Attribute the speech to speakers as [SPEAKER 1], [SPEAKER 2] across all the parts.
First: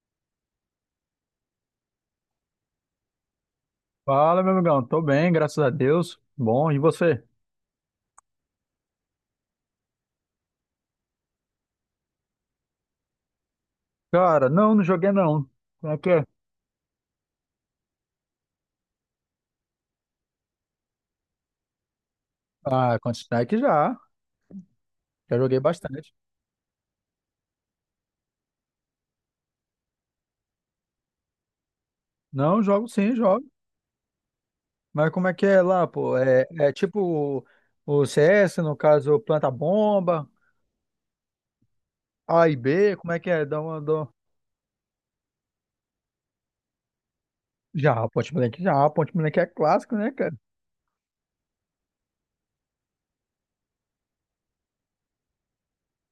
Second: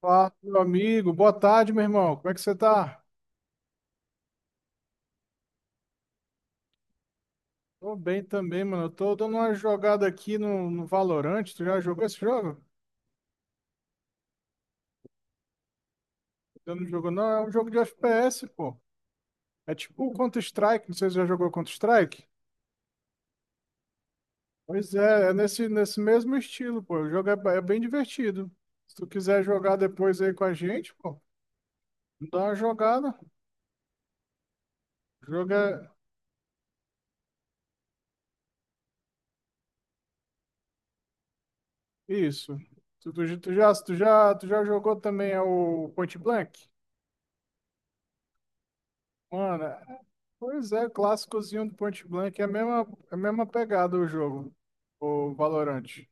[SPEAKER 1] Fala, meu amigo. Boa tarde, meu irmão. Como é que você tá?
[SPEAKER 2] Fala, meu amigão. Tô bem, graças a Deus. Bom, e você?
[SPEAKER 1] Tô bem também, mano. Eu tô dando uma jogada aqui no Valorant. Tu já jogou esse jogo?
[SPEAKER 2] Cara, não, não joguei não. Como é que é?
[SPEAKER 1] Eu não jogo, não. É um jogo de FPS, pô. É tipo o Counter-Strike. Não sei se você já jogou Counter-Strike.
[SPEAKER 2] Ah, Counter-Strike já.
[SPEAKER 1] Pois é, é
[SPEAKER 2] Já joguei
[SPEAKER 1] nesse
[SPEAKER 2] bastante.
[SPEAKER 1] mesmo estilo, pô. O jogo é bem divertido. Se tu quiser jogar depois aí com a gente, pô, dá uma
[SPEAKER 2] Não, jogo
[SPEAKER 1] jogada.
[SPEAKER 2] sim, jogo. Mas
[SPEAKER 1] O
[SPEAKER 2] como é que
[SPEAKER 1] jogo
[SPEAKER 2] é
[SPEAKER 1] é
[SPEAKER 2] lá, pô? É, é tipo o o CS, no caso, planta bomba, A
[SPEAKER 1] isso.
[SPEAKER 2] e B,
[SPEAKER 1] Tu,
[SPEAKER 2] como é que
[SPEAKER 1] tu,
[SPEAKER 2] é?
[SPEAKER 1] tu
[SPEAKER 2] Dá
[SPEAKER 1] já,
[SPEAKER 2] uma,
[SPEAKER 1] tu já, tu já jogou também é o Point Blank?
[SPEAKER 2] Já. Point Blank é
[SPEAKER 1] Mano,
[SPEAKER 2] clássico, né, cara?
[SPEAKER 1] pois é, clássicozinho do Point Blank é a mesma pegada o jogo, o Valorant.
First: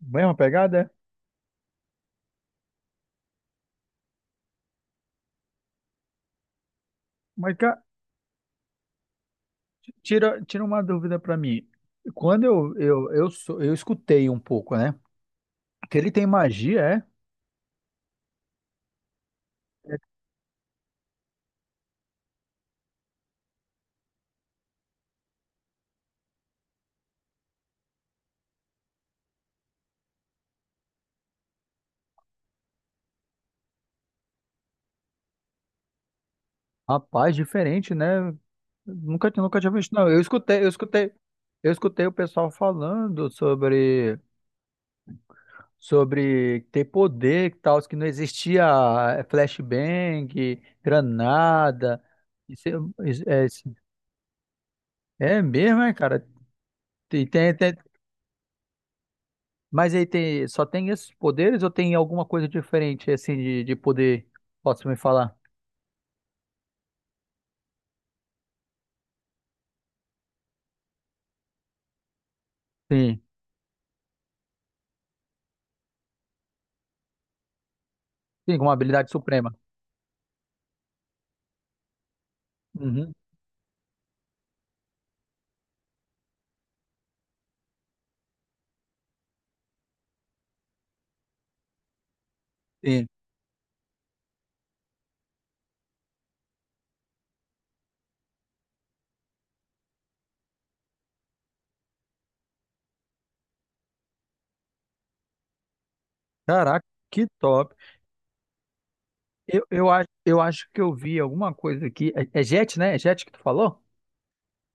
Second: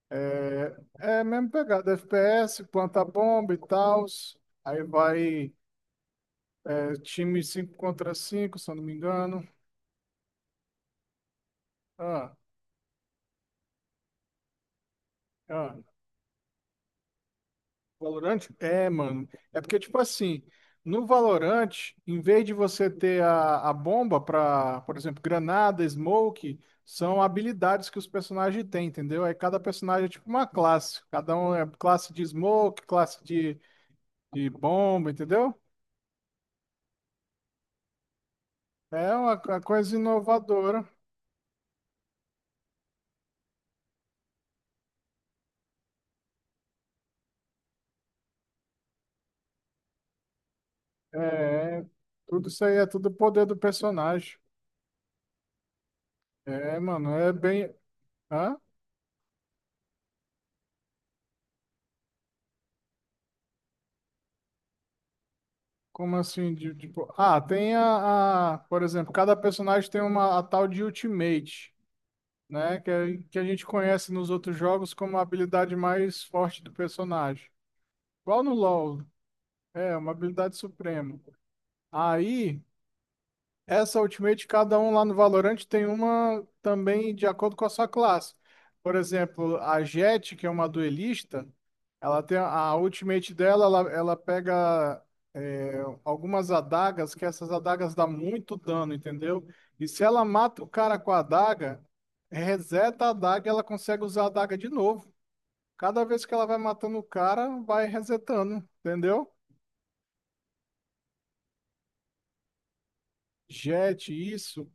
[SPEAKER 2] Mesma
[SPEAKER 1] É
[SPEAKER 2] pegada, é?
[SPEAKER 1] é a mesma pegada, FPS, planta bomba e tal. Aí vai time
[SPEAKER 2] Mas,
[SPEAKER 1] 5
[SPEAKER 2] cara,
[SPEAKER 1] contra 5, se eu não me engano.
[SPEAKER 2] tira uma dúvida pra mim.
[SPEAKER 1] Ah,
[SPEAKER 2] Quando eu escutei um pouco, né?
[SPEAKER 1] ah.
[SPEAKER 2] Que ele tem magia, é?
[SPEAKER 1] Valorante? É, mano. É porque, tipo assim, no Valorante, em vez de você ter a bomba pra, por exemplo, granada, smoke, são habilidades que os personagens têm, entendeu? Aí cada personagem é tipo uma classe. Cada um é classe de smoke, classe de bomba, entendeu?
[SPEAKER 2] Rapaz, diferente, né?
[SPEAKER 1] É
[SPEAKER 2] Nunca,
[SPEAKER 1] uma, co-
[SPEAKER 2] nunca tinha visto,
[SPEAKER 1] coisa
[SPEAKER 2] não. Eu escutei, eu
[SPEAKER 1] inovadora.
[SPEAKER 2] escutei, eu escutei o pessoal falando sobre ter poder e tal, que não existia flashbang,
[SPEAKER 1] É,
[SPEAKER 2] granada.
[SPEAKER 1] tudo isso
[SPEAKER 2] Isso é,
[SPEAKER 1] aí é tudo
[SPEAKER 2] isso é,
[SPEAKER 1] poder do
[SPEAKER 2] isso-
[SPEAKER 1] personagem.
[SPEAKER 2] é mesmo, é, cara?
[SPEAKER 1] É, mano,
[SPEAKER 2] Tem,
[SPEAKER 1] é
[SPEAKER 2] tem,
[SPEAKER 1] bem.
[SPEAKER 2] tem-
[SPEAKER 1] Hã?
[SPEAKER 2] mas aí tem, só tem esses poderes ou tem alguma coisa diferente, assim, de poder? Posso me falar?
[SPEAKER 1] Como assim? Tipo, ah, tem. Por exemplo, cada personagem tem uma a tal de Ultimate, né? Que, é-
[SPEAKER 2] Sim,
[SPEAKER 1] que a gente conhece nos outros jogos como a habilidade mais forte do personagem. Igual no
[SPEAKER 2] sim, com uma
[SPEAKER 1] LoL,
[SPEAKER 2] habilidade suprema.
[SPEAKER 1] é uma habilidade suprema. Aí.
[SPEAKER 2] Uhum,
[SPEAKER 1] Essa Ultimate, cada um lá no Valorant tem uma também de acordo com a sua classe. Por exemplo, a Jett, que é uma duelista, ela tem a
[SPEAKER 2] sim.
[SPEAKER 1] Ultimate dela, ela pega algumas adagas, que essas adagas dão muito dano, entendeu? E se ela mata o cara com a adaga, reseta a adaga e ela consegue usar a adaga de novo. Cada vez que ela vai
[SPEAKER 2] Caraca,
[SPEAKER 1] matando o
[SPEAKER 2] que
[SPEAKER 1] cara,
[SPEAKER 2] top.
[SPEAKER 1] vai resetando, entendeu?
[SPEAKER 2] Eu acho que eu vi alguma coisa aqui. É, é Jet, né? É Jet que tu falou?
[SPEAKER 1] Jet, isso,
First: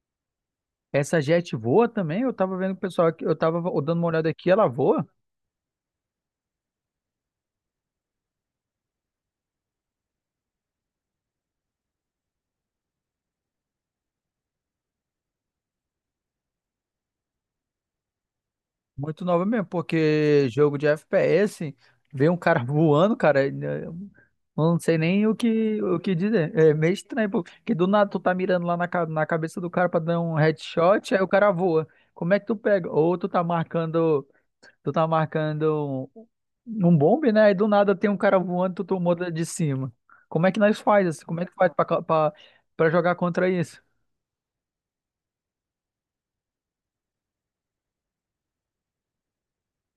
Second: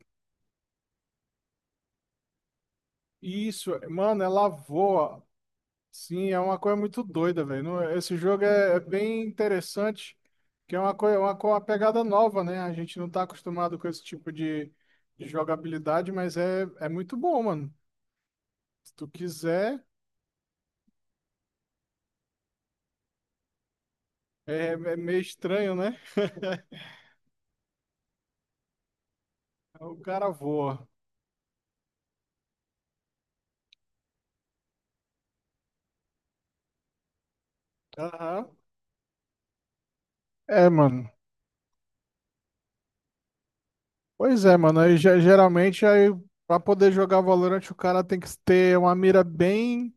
[SPEAKER 2] Essa Jet voa também? Eu tava vendo o pessoal aqui, eu tava
[SPEAKER 1] isso,
[SPEAKER 2] dando uma
[SPEAKER 1] mano,
[SPEAKER 2] olhada
[SPEAKER 1] ela
[SPEAKER 2] aqui, ela voa?
[SPEAKER 1] voa. Sim, é uma coisa muito doida, velho. Esse jogo é bem interessante, que é uma coisa, uma pegada nova, né? A gente não tá acostumado com esse tipo de jogabilidade, mas é muito bom, mano. Se tu
[SPEAKER 2] Muito nova mesmo,
[SPEAKER 1] quiser,
[SPEAKER 2] porque jogo de FPS, vê um cara voando, cara, eu
[SPEAKER 1] é,
[SPEAKER 2] não
[SPEAKER 1] é
[SPEAKER 2] sei
[SPEAKER 1] meio
[SPEAKER 2] nem o
[SPEAKER 1] estranho,
[SPEAKER 2] que,
[SPEAKER 1] né?
[SPEAKER 2] o que dizer. É meio estranho, pô, porque do nada tu tá mirando lá na, na cabeça do cara
[SPEAKER 1] O
[SPEAKER 2] pra dar
[SPEAKER 1] cara
[SPEAKER 2] um
[SPEAKER 1] voa.
[SPEAKER 2] headshot, aí o cara voa. Como é que tu pega? Ou tu tá marcando. Tu tá marcando um bombe, né? E do nada tem um cara
[SPEAKER 1] Aham.
[SPEAKER 2] voando, tu tomou de cima. Como é que
[SPEAKER 1] É,
[SPEAKER 2] nós faz
[SPEAKER 1] mano.
[SPEAKER 2] isso? Como é que faz pra, pra jogar contra isso?
[SPEAKER 1] Pois é, mano. Aí, geralmente, aí, pra poder jogar Valorant, o cara tem que ter uma mira bem.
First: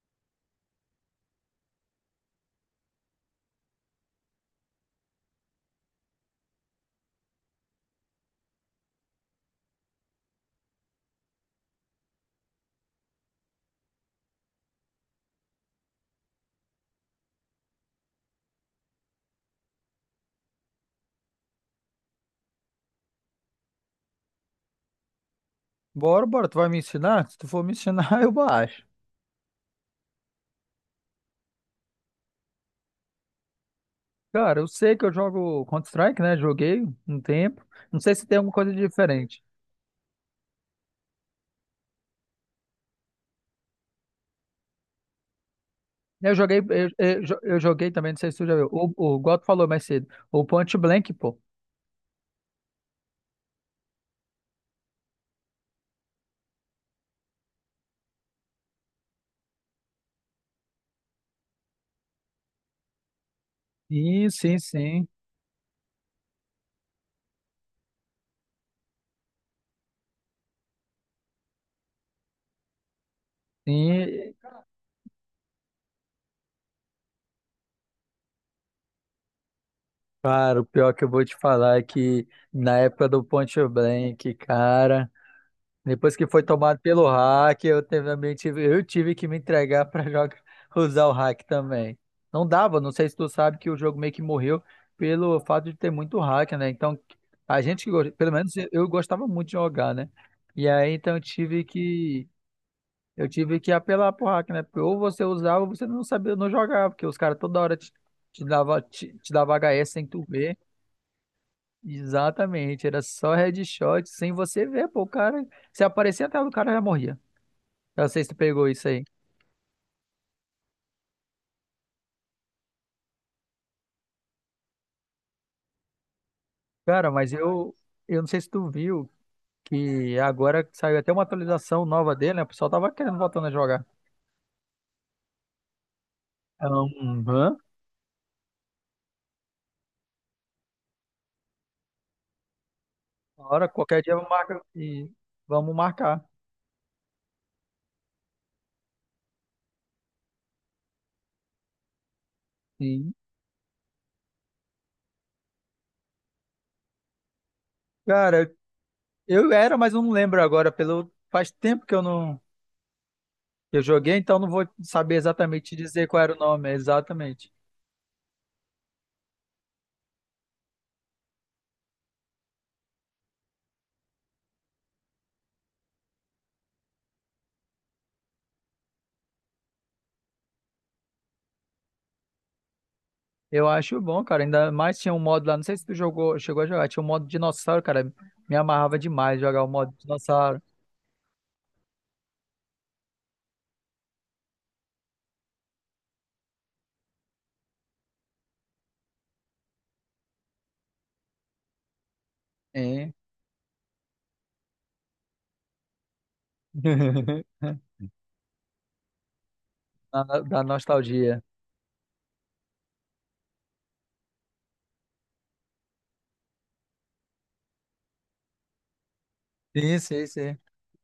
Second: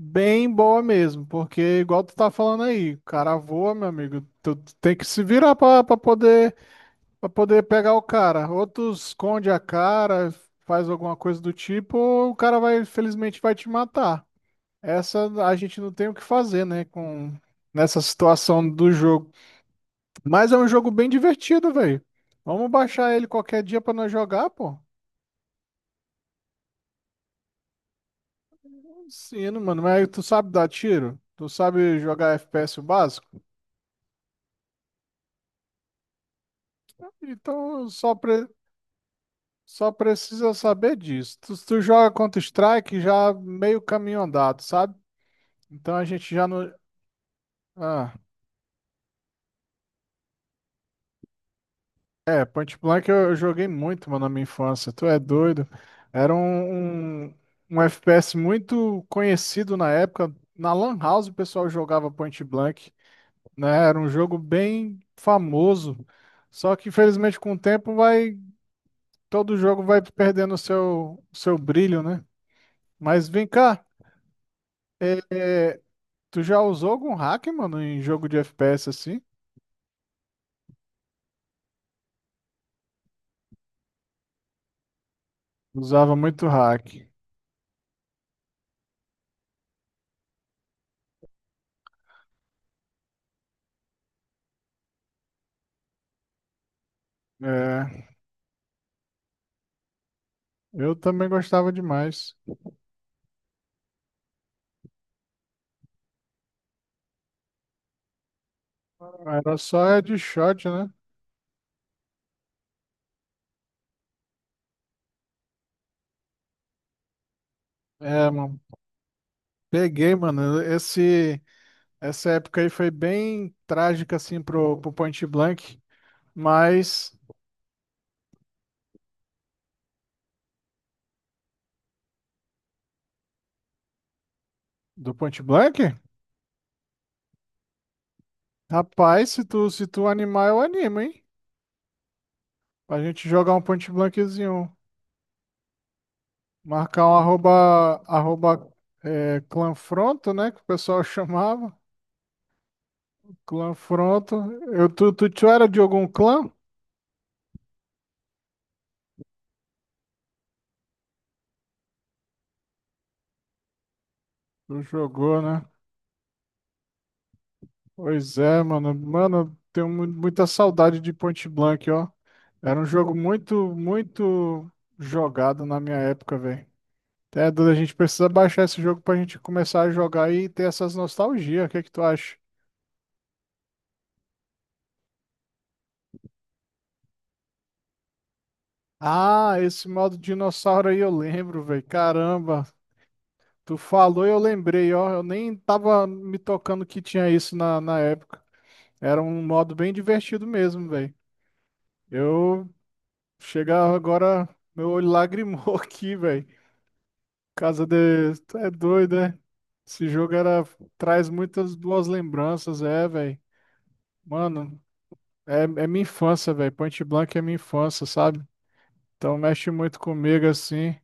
[SPEAKER 1] Bem boa mesmo, porque igual tu tá falando aí, o cara voa, meu amigo, tu tem que se virar pra poder pegar o cara. Ou tu esconde a cara, faz alguma coisa do tipo, ou o cara vai, infelizmente, vai te matar. Essa a gente não tem o que fazer, né, com nessa situação do jogo. Mas é um jogo bem divertido, velho. Vamos baixar ele qualquer dia pra nós jogar, pô.
[SPEAKER 2] Bora, bora, tu vai me ensinar? Se tu for me ensinar, eu baixo.
[SPEAKER 1] Sim, mano, mas tu sabe dar tiro? Tu sabe jogar FPS o básico?
[SPEAKER 2] Cara, eu sei que eu jogo Counter-Strike, né? Joguei um tempo.
[SPEAKER 1] Então,
[SPEAKER 2] Não
[SPEAKER 1] só
[SPEAKER 2] sei se tem
[SPEAKER 1] pre...
[SPEAKER 2] alguma coisa diferente.
[SPEAKER 1] Só precisa saber disso. Tu, se tu joga Counter-Strike já meio caminho andado, sabe? Então a gente
[SPEAKER 2] Eu
[SPEAKER 1] já
[SPEAKER 2] joguei,
[SPEAKER 1] não.
[SPEAKER 2] eu joguei também,
[SPEAKER 1] Ah,
[SPEAKER 2] não sei se tu já viu. O Goto falou mais cedo. O Point Blank, pô.
[SPEAKER 1] é, Point Blank eu joguei muito, mano, na minha infância. Tu é doido. Era um FPS muito conhecido na época. Na Lan House o pessoal jogava Point Blank, né? Era um
[SPEAKER 2] Sim,
[SPEAKER 1] jogo
[SPEAKER 2] sim,
[SPEAKER 1] bem
[SPEAKER 2] sim.
[SPEAKER 1] famoso. Só que infelizmente com o tempo vai. Todo jogo vai perdendo o seu brilho, né? Mas vem cá.
[SPEAKER 2] Sim.
[SPEAKER 1] é, é, Tu já usou algum hack, mano, em jogo de FPS assim?
[SPEAKER 2] Cara, o pior que eu vou te falar é que na época do Ponte Blank, cara,
[SPEAKER 1] Usava
[SPEAKER 2] depois que foi
[SPEAKER 1] muito
[SPEAKER 2] tomado
[SPEAKER 1] hack.
[SPEAKER 2] pelo hack, eu também tive, eu tive que me entregar pra jogar, usar o hack também. Não dava, não sei se tu sabe que o jogo meio que morreu pelo fato de ter muito hack, né? Então, a gente,
[SPEAKER 1] É,
[SPEAKER 2] pelo menos eu gostava muito de jogar, né? E aí,
[SPEAKER 1] eu
[SPEAKER 2] então, eu
[SPEAKER 1] também
[SPEAKER 2] tive
[SPEAKER 1] gostava demais.
[SPEAKER 2] eu tive que apelar pro hack, né? Porque ou você usava ou você não sabia, não jogava, porque os caras toda hora te dava, te dava
[SPEAKER 1] Era só
[SPEAKER 2] HS sem tu ver.
[SPEAKER 1] headshot, né?
[SPEAKER 2] Exatamente, era só headshot sem você ver, pô, o cara, se aparecia até o cara já morria. Eu não sei se
[SPEAKER 1] É,
[SPEAKER 2] tu
[SPEAKER 1] mano.
[SPEAKER 2] pegou isso aí.
[SPEAKER 1] Peguei, mano. Essa época aí foi bem trágica, assim, pro Point Blank.
[SPEAKER 2] Cara,
[SPEAKER 1] Mas.
[SPEAKER 2] mas eu não sei se tu viu que agora saiu até uma atualização nova dele, né? O pessoal tava querendo voltando a jogar.
[SPEAKER 1] Do Point Blank?
[SPEAKER 2] Aham.
[SPEAKER 1] Rapaz, se tu animar, eu animo, hein? Pra gente jogar um
[SPEAKER 2] Hora,
[SPEAKER 1] Point
[SPEAKER 2] qualquer dia eu marco
[SPEAKER 1] Blankzinho.
[SPEAKER 2] e vamos marcar.
[SPEAKER 1] Marcar um arroba, clanfronto, né? Que o pessoal chamava.
[SPEAKER 2] Sim.
[SPEAKER 1] Clã Fronto. Tu era de algum clã?
[SPEAKER 2] Cara, eu era, mas eu não lembro agora, pelo faz tempo que eu não eu joguei, então não vou
[SPEAKER 1] Tu
[SPEAKER 2] saber
[SPEAKER 1] jogou, né?
[SPEAKER 2] exatamente te dizer qual era o nome, exatamente.
[SPEAKER 1] Pois é, mano. Mano, tenho muita saudade de Point Blank, ó. Era um jogo muito, muito jogado na minha época, velho. É, Duda, a gente precisa baixar esse jogo pra gente começar a jogar e ter essas nostalgias. O que é que tu acha?
[SPEAKER 2] Eu acho bom, cara. Ainda mais tinha um modo lá, não sei se tu jogou, chegou a jogar, tinha um modo dinossauro, cara. Me amarrava demais
[SPEAKER 1] Ah,
[SPEAKER 2] jogar o
[SPEAKER 1] esse
[SPEAKER 2] modo
[SPEAKER 1] modo
[SPEAKER 2] dinossauro.
[SPEAKER 1] dinossauro aí eu lembro, velho. Caramba, tu falou e eu lembrei, ó. Eu nem tava me tocando que tinha isso na época. Era um modo bem divertido mesmo, velho. Eu
[SPEAKER 2] Hein?
[SPEAKER 1] chegar agora, meu olho lagrimou aqui, velho. Casa de. Tu é doido, né? Esse
[SPEAKER 2] Da,
[SPEAKER 1] jogo
[SPEAKER 2] da
[SPEAKER 1] era... traz
[SPEAKER 2] nostalgia.
[SPEAKER 1] muitas boas lembranças, é, velho. Mano, é minha infância, velho. Point Blank é minha infância, sabe? Então mexe
[SPEAKER 2] Sim,
[SPEAKER 1] muito
[SPEAKER 2] sim,
[SPEAKER 1] comigo
[SPEAKER 2] sim.
[SPEAKER 1] assim.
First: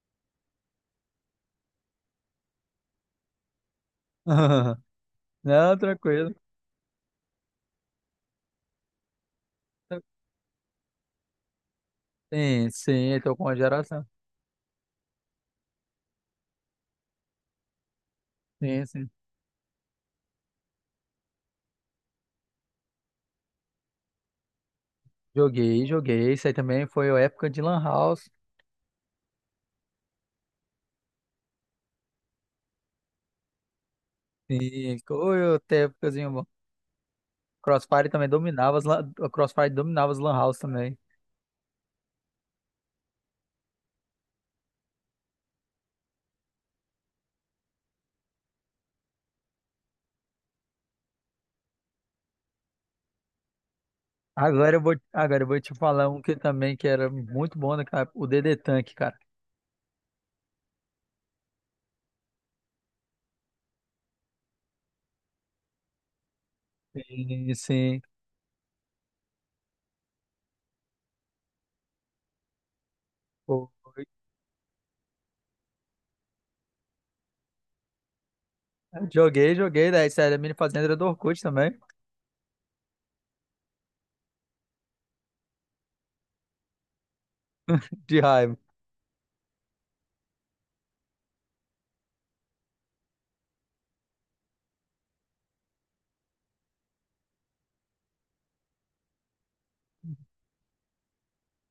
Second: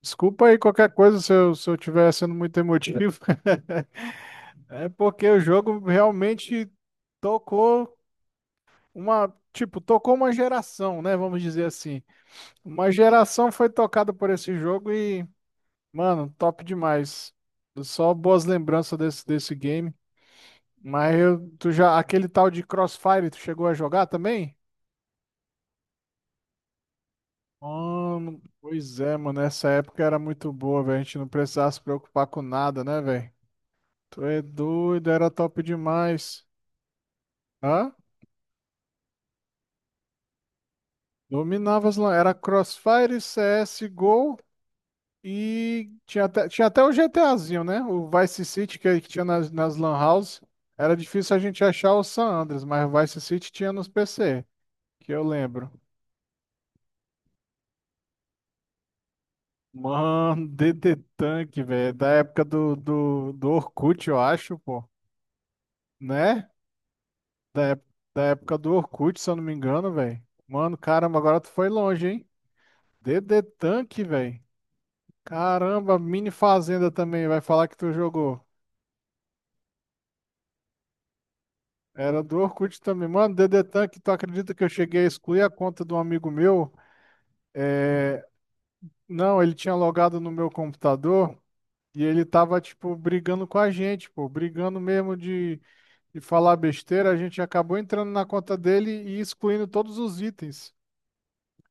[SPEAKER 1] Desculpa aí qualquer coisa se eu, tiver sendo muito emotivo. É porque o
[SPEAKER 2] Não,
[SPEAKER 1] jogo
[SPEAKER 2] tranquilo.
[SPEAKER 1] realmente tocou uma. Tipo, tocou uma geração, né? Vamos dizer assim.
[SPEAKER 2] Sim,
[SPEAKER 1] Uma
[SPEAKER 2] sim, tô com
[SPEAKER 1] geração
[SPEAKER 2] a
[SPEAKER 1] foi
[SPEAKER 2] geração.
[SPEAKER 1] tocada por esse jogo e, mano, top demais. Só boas
[SPEAKER 2] Sim,
[SPEAKER 1] lembranças
[SPEAKER 2] sim.
[SPEAKER 1] desse game. Mas aquele tal de Crossfire, tu chegou a jogar também?
[SPEAKER 2] Joguei, joguei. Isso aí também foi a época de Lan House.
[SPEAKER 1] Mano, pois é, mano, essa época era muito boa, velho. A gente não precisava se preocupar com nada, né, velho? Tu é
[SPEAKER 2] Sim,
[SPEAKER 1] doido, era
[SPEAKER 2] foi
[SPEAKER 1] top
[SPEAKER 2] até épocazinho
[SPEAKER 1] demais.
[SPEAKER 2] bom.
[SPEAKER 1] Hã?
[SPEAKER 2] Crossfire também dominava, o Crossfire dominava as Lan House também.
[SPEAKER 1] Dominava. Era Crossfire, CSGO. E tinha até o GTAzinho, né? O Vice City que tinha nas Lan House. Era difícil a gente achar o San Andreas, mas o Vice City tinha nos PC, que eu
[SPEAKER 2] Agora eu vou
[SPEAKER 1] lembro.
[SPEAKER 2] te falar um que também que era muito bom, né, cara? O DD Tank, cara.
[SPEAKER 1] Mano, DD Tank, velho. Da época do Orkut, eu acho, pô. Né?
[SPEAKER 2] Sim, sim.
[SPEAKER 1] Da época do Orkut, se eu não me engano, velho. Mano, caramba, agora tu foi longe, hein? DD
[SPEAKER 2] Pô,
[SPEAKER 1] Tank, velho. Caramba, Mini Fazenda também. Vai falar que tu jogou.
[SPEAKER 2] joguei, joguei, daí sério, a mini fazenda do Orkut também,
[SPEAKER 1] Era do Orkut também. Mano, Dedetan, que tu acredita que eu cheguei a excluir a conta de um amigo meu?
[SPEAKER 2] de
[SPEAKER 1] É,
[SPEAKER 2] raiva.
[SPEAKER 1] Não, ele tinha logado no meu computador e ele tava, tipo, brigando com a gente, pô. Brigando mesmo de falar besteira. A gente acabou entrando na conta dele e excluindo todos os itens.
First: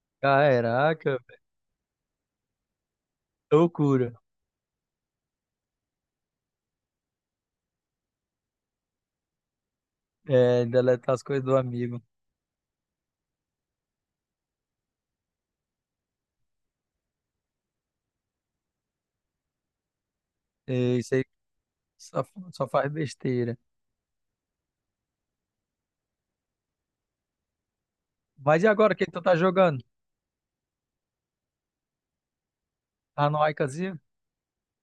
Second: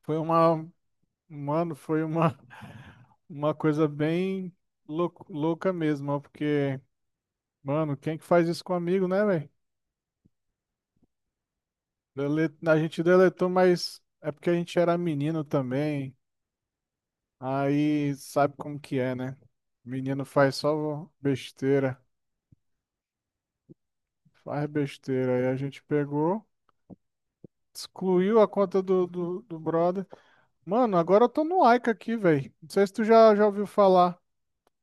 [SPEAKER 1] Foi uma...
[SPEAKER 2] Caraca,
[SPEAKER 1] Mano, foi uma... Uma coisa
[SPEAKER 2] loucura.
[SPEAKER 1] bem louca mesmo, ó, porque... Mano, quem que faz isso com amigo, né, velho?
[SPEAKER 2] É, deletar as coisas do amigo.
[SPEAKER 1] A gente deletou, mas é porque a gente era menino também. Aí sabe como que é, né? Menino faz
[SPEAKER 2] E
[SPEAKER 1] só
[SPEAKER 2] isso aí
[SPEAKER 1] besteira,
[SPEAKER 2] só, só faz besteira.
[SPEAKER 1] faz besteira. Aí a gente pegou, excluiu a
[SPEAKER 2] Mas e
[SPEAKER 1] conta
[SPEAKER 2] agora, quem
[SPEAKER 1] do,
[SPEAKER 2] tu tá
[SPEAKER 1] do, do
[SPEAKER 2] jogando?
[SPEAKER 1] brother. Mano, agora eu tô no Aika aqui, velho. Não sei se tu já ouviu
[SPEAKER 2] Anoaikazinha?
[SPEAKER 1] falar.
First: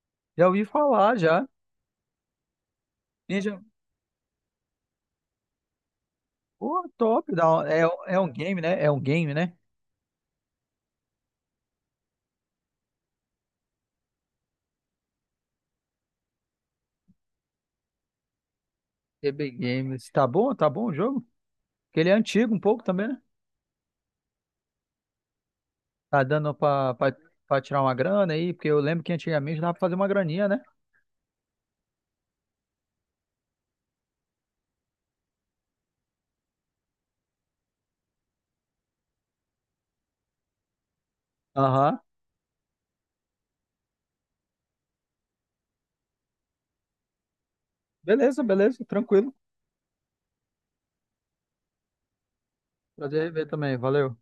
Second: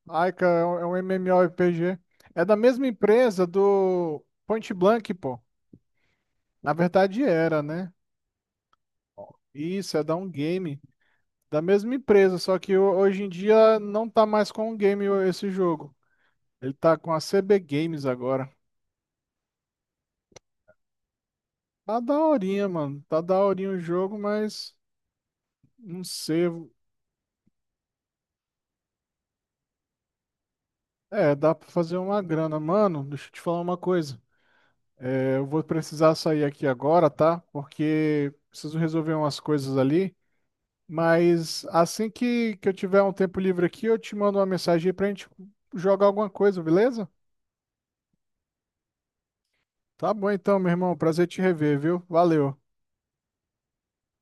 [SPEAKER 1] Aika
[SPEAKER 2] Já ouvi
[SPEAKER 1] é um
[SPEAKER 2] falar, já.
[SPEAKER 1] MMORPG. É da mesma empresa
[SPEAKER 2] Ninja,
[SPEAKER 1] do Point Blank, pô. Na
[SPEAKER 2] pô,
[SPEAKER 1] verdade
[SPEAKER 2] top.
[SPEAKER 1] era,
[SPEAKER 2] É,
[SPEAKER 1] né?
[SPEAKER 2] é um game, né? É um game, né?
[SPEAKER 1] Isso, é da um game. Da mesma empresa, só que hoje em dia não tá mais com o game esse jogo. Ele tá com a CB Games agora.
[SPEAKER 2] TB Games. Tá bom? Tá bom o jogo?
[SPEAKER 1] Tá
[SPEAKER 2] Porque ele é antigo um
[SPEAKER 1] daorinha,
[SPEAKER 2] pouco
[SPEAKER 1] mano.
[SPEAKER 2] também,
[SPEAKER 1] Tá
[SPEAKER 2] né?
[SPEAKER 1] daorinha o jogo, mas não
[SPEAKER 2] Tá
[SPEAKER 1] sei.
[SPEAKER 2] dando pra, pra, pra tirar uma grana aí? Porque eu lembro que antigamente dava pra fazer uma graninha, né?
[SPEAKER 1] É, dá pra fazer uma grana. Mano, deixa eu te falar uma coisa. Eu vou precisar sair aqui agora, tá? Porque preciso resolver umas coisas ali. Mas
[SPEAKER 2] Aham.
[SPEAKER 1] assim que eu tiver um tempo livre aqui, eu te mando uma mensagem aí pra gente jogar alguma coisa, beleza?
[SPEAKER 2] Beleza, beleza, tranquilo.
[SPEAKER 1] Tá bom então, meu irmão. Prazer te rever, viu? Valeu.
[SPEAKER 2] Prazer em ver também, valeu.